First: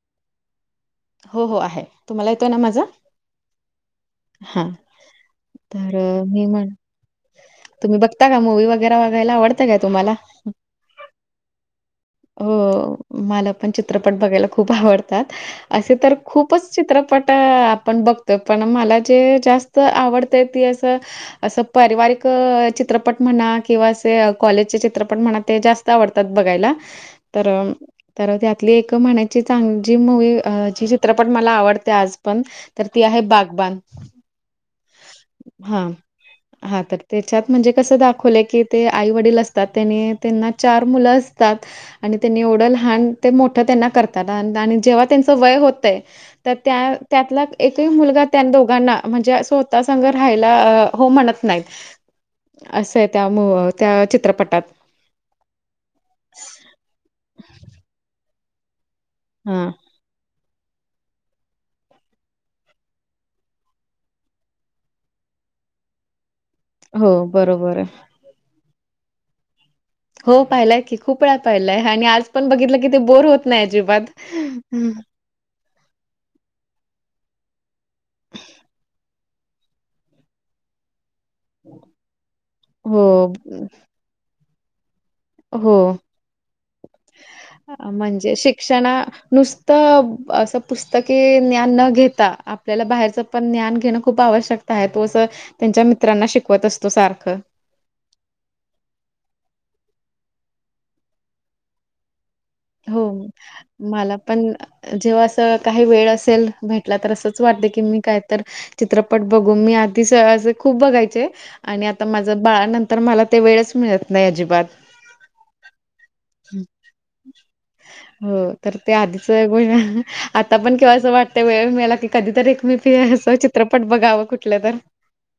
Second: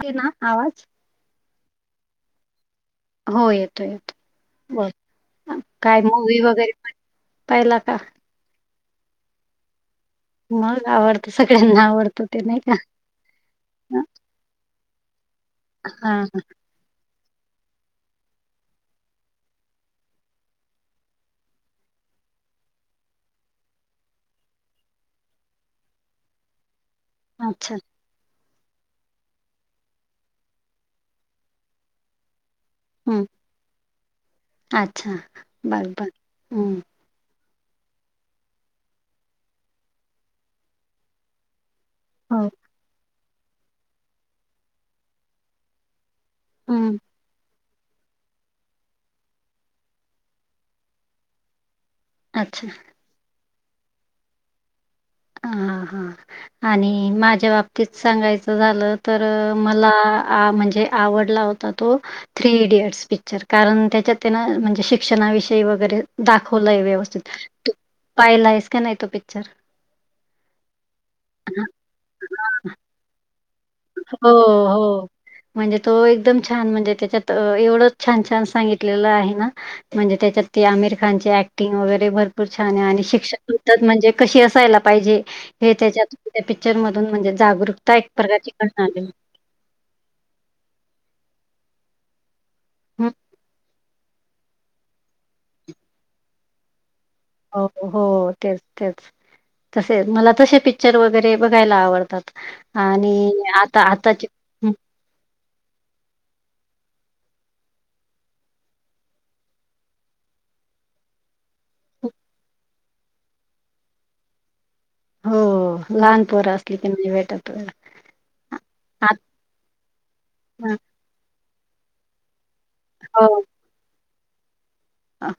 हे ना आवाज हो हो आहे तुम्हाला येतोय ना माझा हो येतो हां. येतो बर तर काय अ, मूवी वगैरे पहिला का काूवी वगैरे वगायला आवडतं का तुम्हाला? मग आवडत सगळ्यांना आवडत ते नाही का? हो. मला पण [unintelligible] हा चित्रपट आपण बघतोय पण मला जे जास्त आवडतय ती असं. असं पारिवारिक चित्रपट म्हणा किंवा असे कॉलेजचे चित्रपट म्हणा ते जास्त आवडतात बघायला. तर अच्छा तर त्यातली एक महिन्याची चांग ज मूवी ज चित्रपट मला आवडते आज पण तर ती आहे हम्म बागबान अच्छा हा बर बर हा हम्म तर त्याच्यात म्हणजे कसं दाखवलं की ते आई वडील असतात त्यांनी त्यांना चार मुलं असतात. आणि त्यांनी हो एवढं लहान ते मोठं त्यांना करतात आणि जेव्हा त्यांच वय होतंय. तर त्या हम्म त्यातला. एक मुलगा त्या दोघांना म्हणजे स्वतः संघ राहायला हो म्हणत नाहीत. अच्छा असं आहे त्या त्या चित्रपटात हां हां आणि माझ्या बाबतीत सांगायचं झालं तर हां. मला आ म्हणजे आवडला होता तो थ्री इडियट्स पिक्चर कारण त्याच्यात त्यां ना म्हणजे शिक्षणाविषयी वगैरे दाखवलंय हो, व्यवस्थित बरोबर आहे. पाहिला आहेस का नाही तो पिक्चर हो पाहिलाय की खूप वेळा पाहिलाय आणि आज पण बघितलं की ते बोर होत. नाहीजी बात. हो, हो. म्हणजे तो एकदम छान म्हणजे त्याच्यात एवढं छान छान सांगितलेलं आहे ना. म्हणजे त्याच्यात ते आमिर खानची ऍक्टिंग वगैरे भरपूर छान आहे आणि हो, शिक्षक होतात म्हणजे कशी असायला. ेच्या हो. पिक्चरणजेरक प्रकार कषणा नुसतं असं पुस्तके ज्ञान न घेता. आपल्याला हं. बाहेरचं पण ज्ञान घेणं खूप आवश्यकता आहे तो असं त्यांच्या मित्रांना शिकवत असतो सारखं. हो हो तेच तेच. तसे मला तसे पिक्चर वगैरे बघायला आवडतात हो आणि आता मला आताचे. पण जेव्हा असं काही वेळ असेल भेटला तर असंच वाटते की मी कायत चित्रपट बघून मी आधी असे खूप बघायचे. आणि आता माझ बाळानंतर मला ते वेळच मिळत नाही अजिबात हो लहान पोरं असली की नाही भेटत. वेळ. हो तर ते आत आधीच ग आता पण केव्हा असं वाटत. त्या वेळ मला की कधी तर एक मी फि हो. असं चित्रपट बघावं कुठलं तर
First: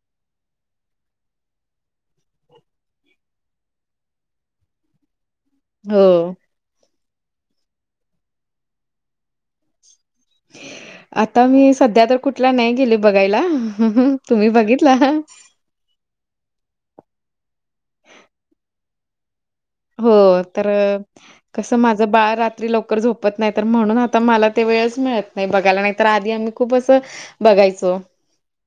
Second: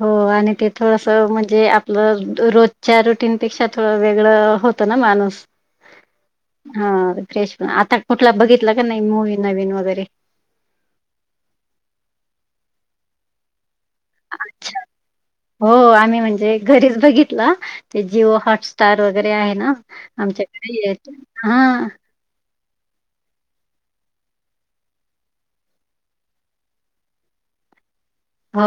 हो आणि ते थोडस म्हणजे आपलं रोजच्या रुटीनपेक्षा थोडं वेगळं होत. ना माणूस हो. हा फ्रेश प आता कुठला बघितलं का नाही मूवी नवीन वगैरे आता मी सध्या तर कुठला नाही गेले बघायला तुम्ही बघितला. हो आम्ही म्हणजे घरीच बघितला ते जिओ हॉटस्टार वगैरे आहे ना. हो तर आमच्याकडे हा कस माझ बाळ. लवकर झोपत नाही तर म्हणून आता मला ते वेळच मिळत नाही बघायला नाही तर आधी आम्ही खूप असं. बघायचो. हो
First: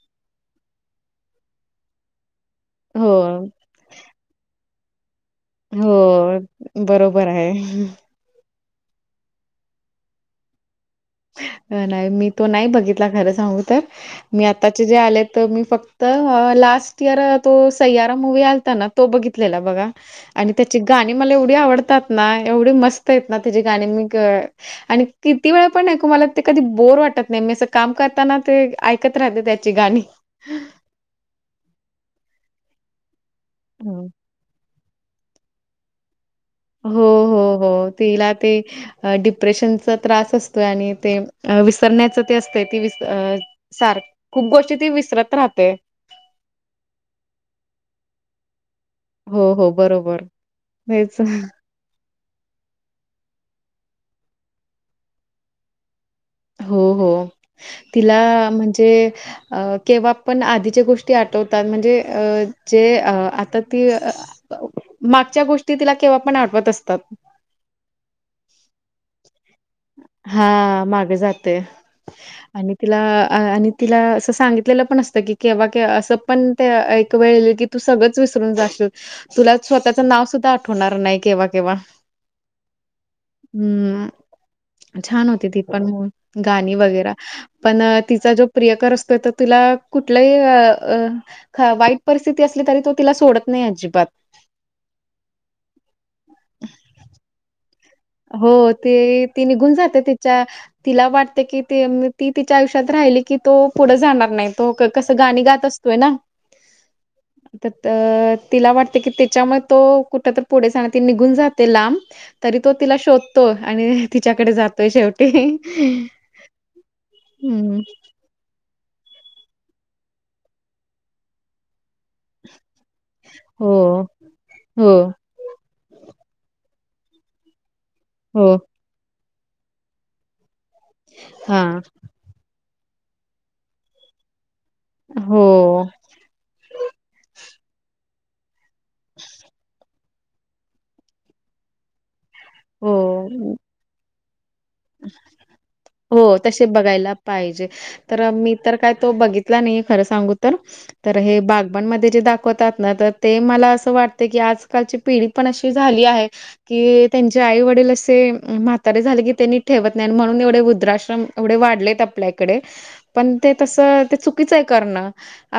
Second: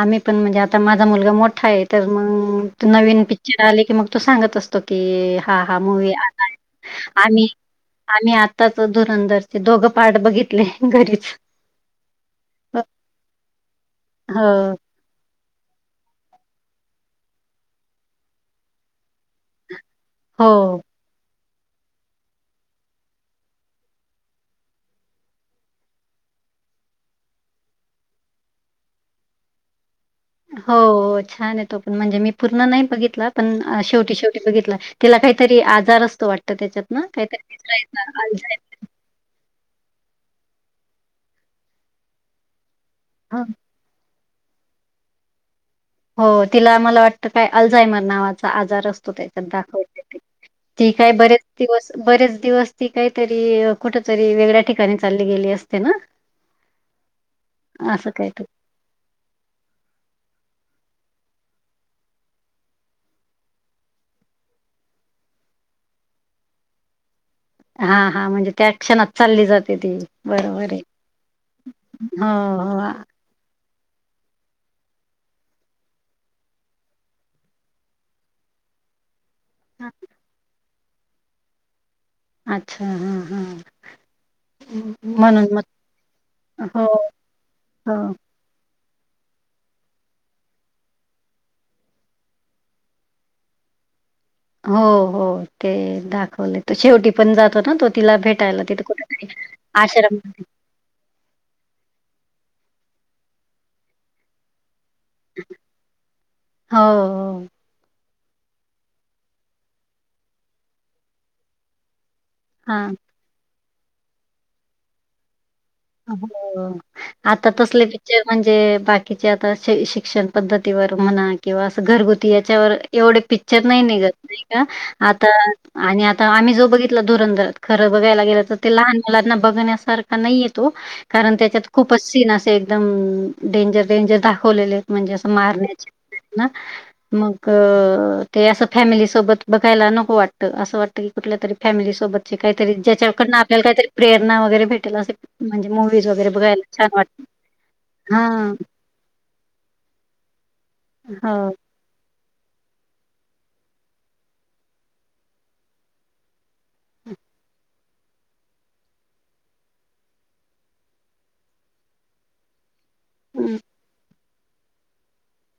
आम्ही पण म्हणजे आता माझा मुलगा मोठा आहे तर मग नवीन हो, पिक्चर आले की मग तो सांगत असतो की हा हा मूवी आा हो, आहे बरोबर आणि आहे. आम्ही आत्ताच धुरंधरचे दोघं पाठ बघितले घरीचे नाही मी तो नाही बघितला खरं सांगू तर मी हो आताचे जे आले. तर मी फक्त लास्ट इयर तो सय्याारा मुूवी् आलता ना तो बघितलेला बघा. आणि हो त्याचे गाणी मला एवढी आवडतात ना एवढी मस्त आहेत ना त्याची गाणी मी आणि किती वेळ? पण ऐकू मला ते कधी बोर वाटत नाही मी अस काम करताना ते ऐकत राहते त्याची गाणी हो छान आहे तो पण म्हणजे मी पूर्ण नाही बघितला पण हं. शेवटी शेवटी बित त्याला काहीतरी आजार असतो वाट हो हो हो तिला ते डिप्रेशनचा त्रास असतोय आणि ते विसरण्याच ते असतंय ती विस हं. सारख खूप गोष्टी ती विसरत राहते हो तिला मला वाटतं काय अलझायमर नावाचा आजार असतो त्याच्यात हो, हो. दाखवते बरोबर. ती काय तेच. बरेचस्त बरेच दिवस ती काहीतरी कुठ तरी वेगळ्या ठिकाणी चालली गेली असते ना हो हो असं तिला काहीतरी. म्हणजे अ केव्हा पण आधीच्या गोष्टी आठवतात म्हणजे अ जे अ आता ती मागच्या गोष्टी तिला केव्हा पण आठवत असतात हा हा म्हणजे त्या क्षणात चालली जाते ती बरोबर आहे ति हो, हो. आणि तिला असं सांगितलेलं पण असतं की केव्हा क असं पण ते एक वेळ येईल की तू सगळंच विसरून जाशील तुला स्वतःच नाव सुद्धा आठवणार नाही केव्हा केव्हा अच्छा हा हा छान होती म्हणून ती म पण गाणी वगैरे पण हो. तिचा जो प्रियकार असतोय तर तुला कुठलंही अ वाईट परिस्थिती असली तरी तो तिला सोडत नाही अजिबात हो हो ते दाखवले त शेवटी पण जातो ना तो तिला हो भेटायला तिथं तेी कुठेतरी ती निघून जाते आश्रम तिच्या तिला वाटते की ती तिच्या आयुष्यात राहिली की तो पुढं जाणार नाही तो कसं गाणी गात असतोय ना हो, हो. तर तिला वाटते कि त्याच्यामुळे तो कुठ तर पुढे सना ती निघून जाते लांब तरी तो हां. तिला शोधतो आणि तिच्याकडे जातोय शेवट हो. आता हम्म तसले म्हणजे बाकीचे आता शिक्षण पद्धतीवर म्हणा किंवा अस घरगुती याच्यावर एवढे पिक्चर नाही हो. निघत नाही का हो, आता आणि आता आम्ही जो बघितला धुरंधर खरं बघायला गेलं हो, तर ते लहान मुलांना बघण्यासारखा नाहीये. तो. कारण त्याच्यात हां. खूपच सीन असे एकदम डेंजर डेंजर दाखवलेले म्हणजे असं हो. मारण्या ना मग ते असं फॅमिलीसोबत बघायला नको वाटतं असं वाटतं की कुठल्या तरी फॅमिलीसोबत काहीतरी ज्याच्याकडून हो. आपल्याला काहीतरी प्रेरणा वगैरे भेटेल असे म्हणजे मूवीज वगैरे हो तसे छान बघायला वाटत पाहिजे तर हा मी तर काय तो बघित नाही खर सांगू तर तर हे हो बा आपण मध्ये जे दाखवतात ना तर ते मला असं वाटते की आजकालची पिढी पण अशी झाली आहे कि त्यांचे आई वडील असे म्हातारे झाले की त्यांनी ठेवत नाही म्हणून एवढे वुध्राश्रम एवढे वाढलेत आपल्या इकडे पण ते हं, तस ते च नुच करणं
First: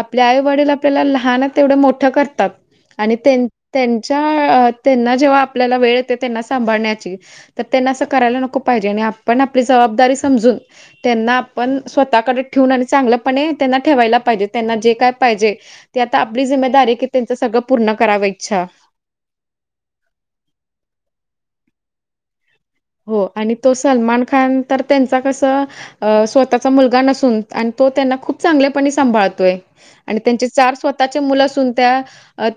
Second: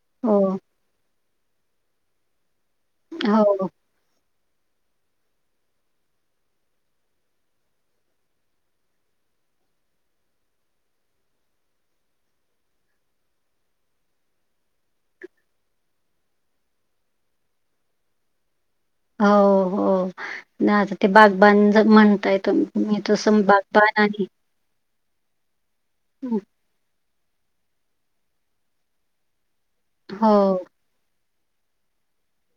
आपल्या हो आईवडील आपल्याला लहान तेवढं मोठं करतात आणि हो त्यांना जेव्हा आपल्याला वेळ येते त्यांना सांभाण्याची त्यांना अस करायला नको पाहिजे आणि आपण आपली जबाबदारी समजून त्यांना आपण स्वतःकडे ठेवून आणि चांगलंपणे त्यांना ठेवायला पाहिजे त्यांना जे काय पाहिजे ती आता आपली जिमेदारी आहे की त्यांचं सगळं पूर्ण कराव इच्छा हो हो आता ते बागबान म्हणताय तुम्ही मी हो तसं आणि तो बागबान सलमान आणि खान तर त्यांचा कसं स्वतःचा मुलगा नसून आणि तो त्यांना खूप चांगलेपणे सांभाळतोय आणि हो त्यांचे चार स्वतः आताचे मुलं असून त्या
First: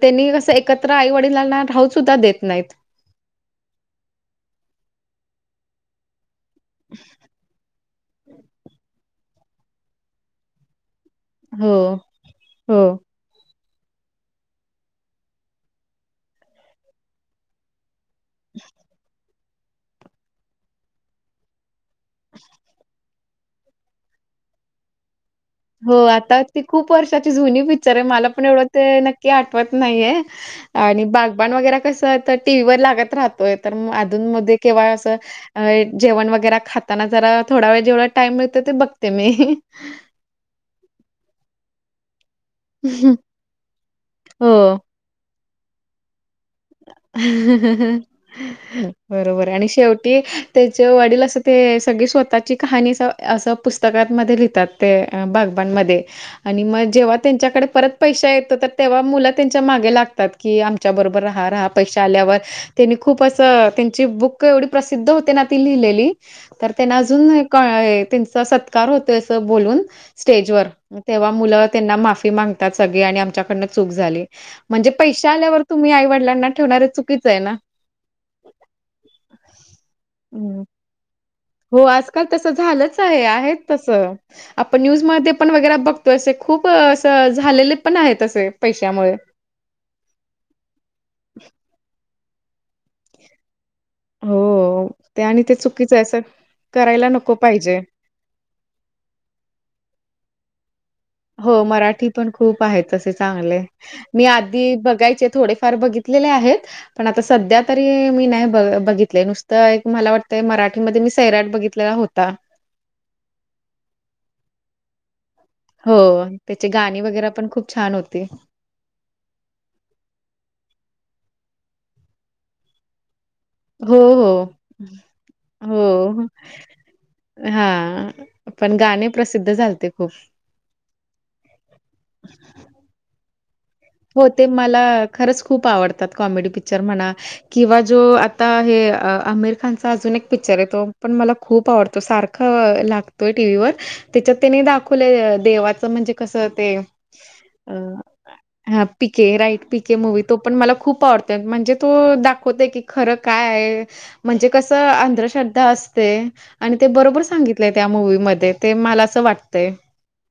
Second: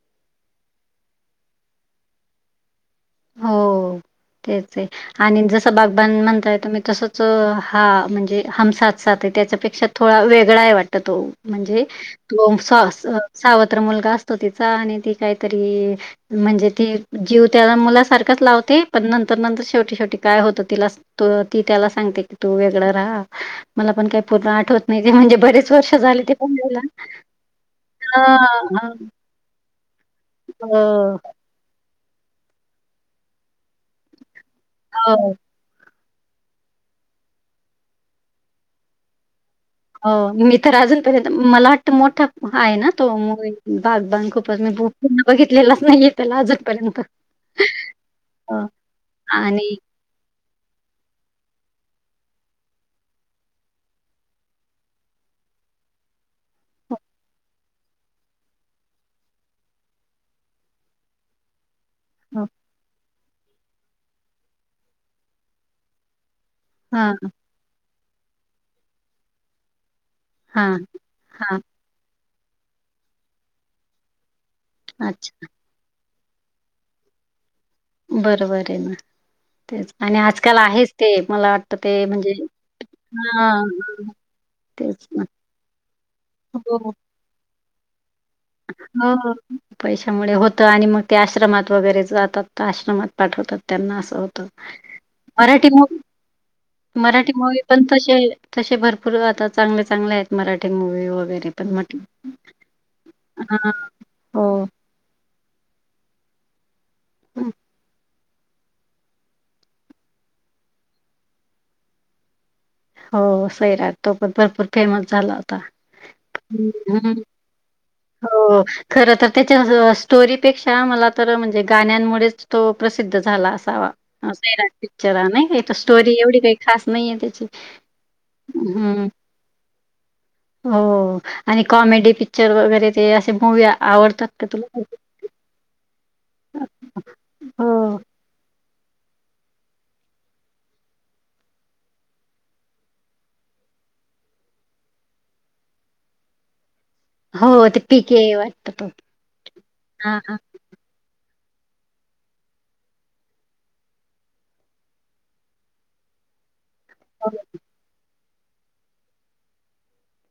त्यांनी असं एकत्र आईवडिलांना राहू सुद्धा देत नाहीत. हो तेच आहे आणि जसं बागबान म्हणताय तुम्ही तसच हा म्हणजे हम साथ साथ है त्याच्यापेक्षा थोडा वेगळा आहे वाट त तो हो म्हणजे तुमचं हो अस. सावत्र मुलगा असतो तिचा आणि ती काहीतरी म्हणजे ती जीव त्या मुला. सारखाच लावते पण नंतर. तर नंतर शेवटी शेवटी काय होतं तिला तो ती त्याला सांगते की तू वेगळं राहा. मला पण काही पूर्ण आठवत नाही ते म्हणजे बरेच. हो वर्ष झाले ते आता पण ती लिहिलं. खूप वर्षाची जुनी पिक्चर आहे मला हां. पण एवढं ते हां, नक्की. की आठवत नाहीये आणि हो, बाग. बाण वगैरे कस तर टी व्ही वर लागत राहतोय तर अधून मध्ये केव्हा अस. हो. अ जेवण वगैरे खाताना जरा थोडा वेळ जेवढ टाइम मिळतो ते बघते मी. हो मी तर अजूनपर्यंत मला वाटत मोठा आहे ना तो मुव्ही बागबाण खूपच मी. हो. पूर्ण बघितलेलाच नाहीये त्याला अजून. बरोबर आणि शेवट. की त्याचे वडील असं ते सगळी स्वतःची कहाणी अस असं पुस्तकांमध्ये लिहितात. ते बागबाण मध्ये. आणि मग जेव्हा त्यांच्याकडे परत पैसा येतो तर तेव्हा मुला त्यांच्या मागे लागतात की आमच्या बरोबर रहा. हा राहा पैसे आल्यावर हो. त्यांनी खूप असं त्यांची बुक एवढी प्रसिद्ध होते ना ती लिहिलेली. तर त्यांना हां, अजून त्यांचा सत्कार होतो अस बोलून. स्टेजवर हां, तेव्हा हां. मुलं त्यांना माफी मागतात सगळी आणि आमच्याकडनं चूक झाली. म्हणजे पैसे अच्छा. आल्यावर तुम्ही आई वडिलांना ठेवणारे चुकीच आहे ना. बरोबर आहे ना तेच आणि आजकाल हं. आहेच ते मला वाटत. हो आजकाल तसं झालंच आहे आहे तसं. आपण न्यूज तेच ना. मध्ये पण वगैरे बघतोय असे खूप असं झालेले पण आहेत असे. पैशामुळे. हां. पैशामुळे होतं आणि मग ते आश्रमात वगैरे जातात तर आश्रमात पाठवतात त्यांना असं. होत हो ते आणि ते मराठी मू चुकीचं आहे असं करायला मराठी नको मूवी पाहिजे. पण तसे हाय. तसे भरपूर आता चांगले चांगले आहेत मराठी मुवी वर. हो मराठी पण खूप आहेत तसे चांगले. हां, मी हो. आधी बघायचे थोडेफार बघितलेले आहेत पण आता सध्या तरी मी नाही बघ बघित. तले नुसतं एक मला वाटतंय मराठीमध्ये मी सैराट बघितलेला होता. हो सैराट तो पण भरपूर फेमस झाला. हो त्याचे हं, गाणी वगैरे पण खूप छान होती. खर तर त्याच्या स्टोरीपेक्षा मला तर म्हणजे गाण्यांमुळेच तो प्रसिद्ध झाला अस. असावा हो हो. सैराट पिक्चर नाही का स्टोरी एवढी काही खास नाहीये त्याची. हा पण हं. गाणे प्रसिद्ध झालते खूप. हो आणि कॉमेडी पिक्चर वगैरे ते असे मूव्या. हो ते मला खरंच खूप आवडतं. कॉमेडी पिक्चर म्हणा किंवा हो. जो आता हे आमिर खान. असा अजून एक पिक्चर आहेे तो पण मला खूप आवडतो सारखा लागतोय टी व्ही वर. त्याच्यात त्यांनी दाखवले देवाचं म्हणजे कसं ते. हो ते पीके. हा तो. पीके राईट पीके हां, मूवी तो हां. पण. मला खूप आवडत म्हणजे तो दाखवतोय की खरं काय आहे. म्हणजे कसं अंधश्रद्धा असते. आणि ते बरोबर सांगितलंय त्या मूवी मध्ये ते मला असं वाटतंय.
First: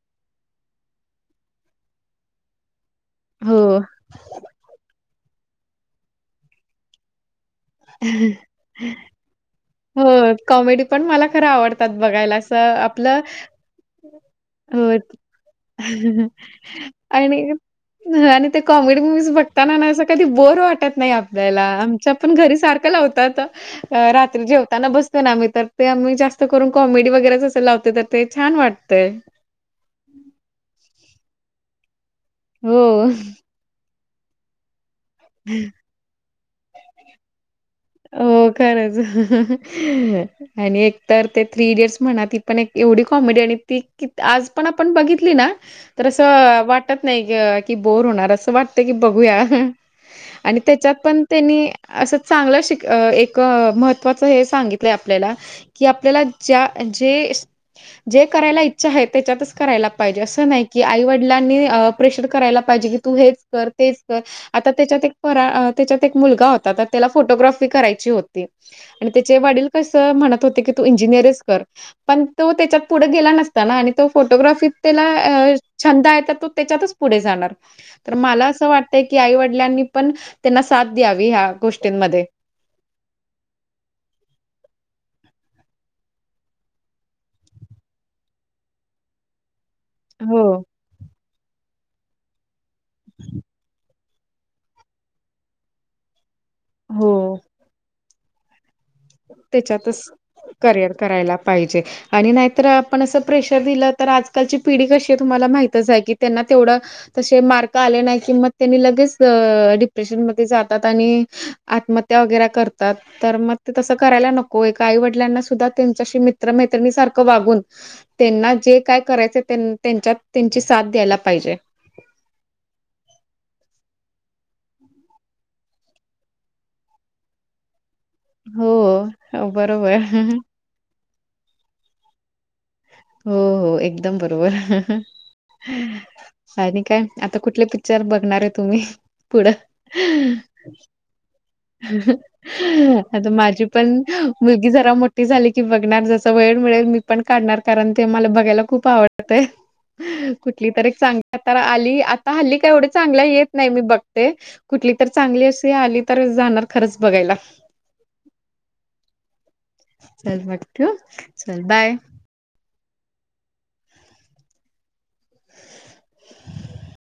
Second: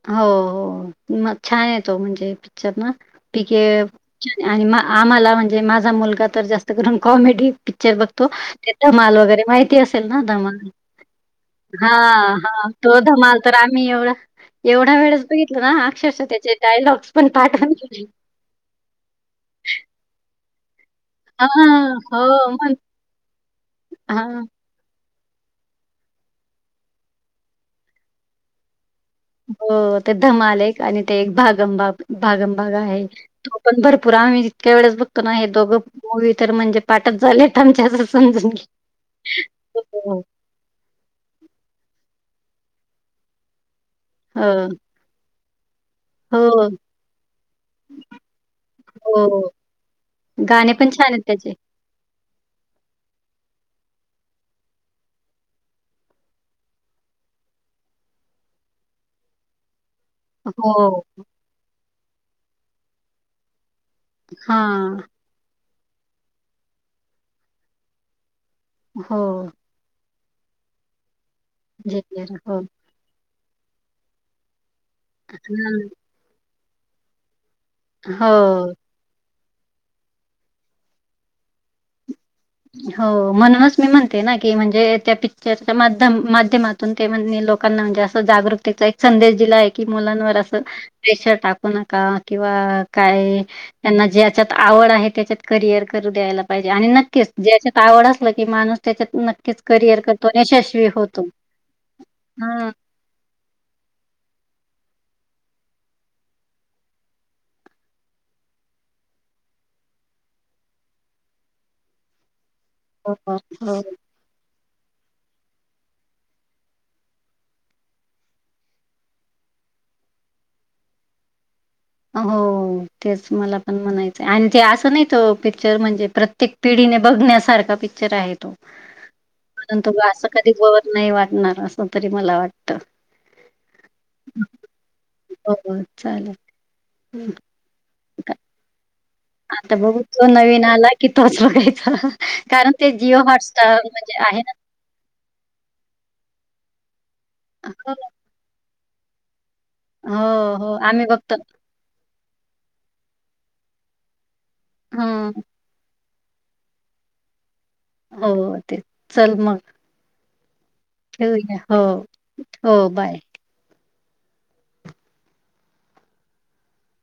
हो हो म छान आहे तो म्हणजे पिक्चर ना. पी. हो. के. आणि आम्हांला म्हणजे माझा मुलगा तर जास्त करून कॉमेडी. पिक्चर बघतो ते धमाल वगैरे माहिती हो, असेल ना धमाल कॉमेडी पण मला खरं आवडतात हा. बघायला. असं ह तो आपलं धमाल तर आम्ही एवढा. एवढ्या अ, वेळस बघितलं ना अक्षरशः त्याचे डायलॉग्स पण आणि पाठ आहे. हं, आणि ते कॉमेडी मूव्हीज बघताना ना असं कधी बोर वाटत नाही आपल्याला हां, आमच्यापण हो घरीच. मग सारखं लावतात हां, रात्री जेव. ताना बसत ना आम्ही तर ते आम्ही जास्त करून कॉमेडी वगैरेचं लावतो तर ते छान वाटतेय. हो हो ते धमाल एक आणि ते एक भागमभाग, भागमभाग हो. आहे. तो पण भरपूर आम्ही जितक्या वेळेस बघतो ना हे दोघं मूवी तर म्हणजे पाठच झालेत. आमच्या असं समजून हो घे खरंच. हो. आणि एक तर ते थ्री इडियटस म्हणा ती पण एक एवढी कॉमेडी आणि ती कि आज हो, पण आपण बघितली ना. तर असं हो, वाटत नाही की बोर होणार असं वाटतं की हो, बघूया. हो. आणि गाणे त्याच्यात छान आहेत पण त्याचे. त्यांनी असं चांगलं शिक. एक महत्त्वाचं हे सांगितलंय आपल्याला की आपल्याला ज्या जे जे करायला इच्छा आहे त्याच्यातच कराय लागतं. जे असं नाही की हो. आई वडिलांनी प्रेशर करायला पाहिजे की तू हेच कर तेच कर हा आता त्याच्यात एक फरा त्याच्यात एक मुलगा होता तर त्याला फोटोग्राफी करायची होती. हो त्याचे वडील कसं म्हणत होते की तू इंजिनियरच कर पण झेवियर तो हो त्याच्या पुढे गेला नसताना आणि तो फोटोग्राफीत त्याला हम्म. छंद आहे तर तो त्याच्यातच पुढे जाणार. तर मला असं हो वाटतंय की आई वडिलांनी पण त्यांना साथ द्यावी ह्या गोष्टींमध्ये हो म्हणूनच मी म्हणते ना की म्हणजे त्या पिक्चरच्या माध्यम माध्यमात ते लोकांना म्हणजे असं जागृकतेचा एक संदेश दिला आहे. मुलांवर हो अस प्रेशर टाकू नका किंवा काय त्यांना जे त्यात आवड आहे त्याच्यात करियर करू द्यायला पाहिजे आणि हो नक्कीच ज्याच्यात आवड असलं की माणूस त्याच्यात नक्कीच करिअर त्याच्यातच करतो आणि यशस्वी करिअर होतो करायला पाहिजे आणि नाहीतर हा आपण असं प्रेशर दिलं तर आजकालची पिढी कशी आहे तुम्हाला माहितच आहे की त्यांना तेवढं. तसे मार्क आले नाही कि मग त्यांनी लगेच डिप्रेशन मध्ये जातात आणि आत्महत्या वगैरे करतात हो हो तर मग ते हो. तसं. करायला नको एका आई वडिलांना सुद्धा त्यांच्याशी मित्रमैत्रिणी सारखं वागून त्यांना जे काय करायचं त्यांच्यात त्यांची साथ द्यायला पाहिजे. हो तेच मला पण म्हणायचं आणि ते असं नाही त पिक्चर म्हणजे प्रत्येक पिढीने बघण्यासारखा पि हो बरोबर [unintelligible] अस कधी वर नाही वाटणार अस तरी मला वाट. हो-हो एकदम बरोबर. हो हो, चालेल काय हं. आता कुठले पिक्चर बघणार आहे तुम्ही? पुढं? आता बघू जो नवीन आला की तोच‌ बघू. आता माझी पण म्हणजे आहे ना मुलगी जरा मोठी झाली की बघणार जस वेळ मिळेल मी पण काढणार कारण ते मला बघायला खूप आवडत आहे. हो कुठली हो तरी आम्ही बघतो चांगली तर आली. आता हल्ली काय एवढ्या चांगल्या येत नाही मी बघते कुठली तर ह चांगली अशी आली. तर जाणार खरंच बघायला. हो ते चल मग चल मग ठेवू ठेवूया चल हो बाय. हो बाय. [unintelligible]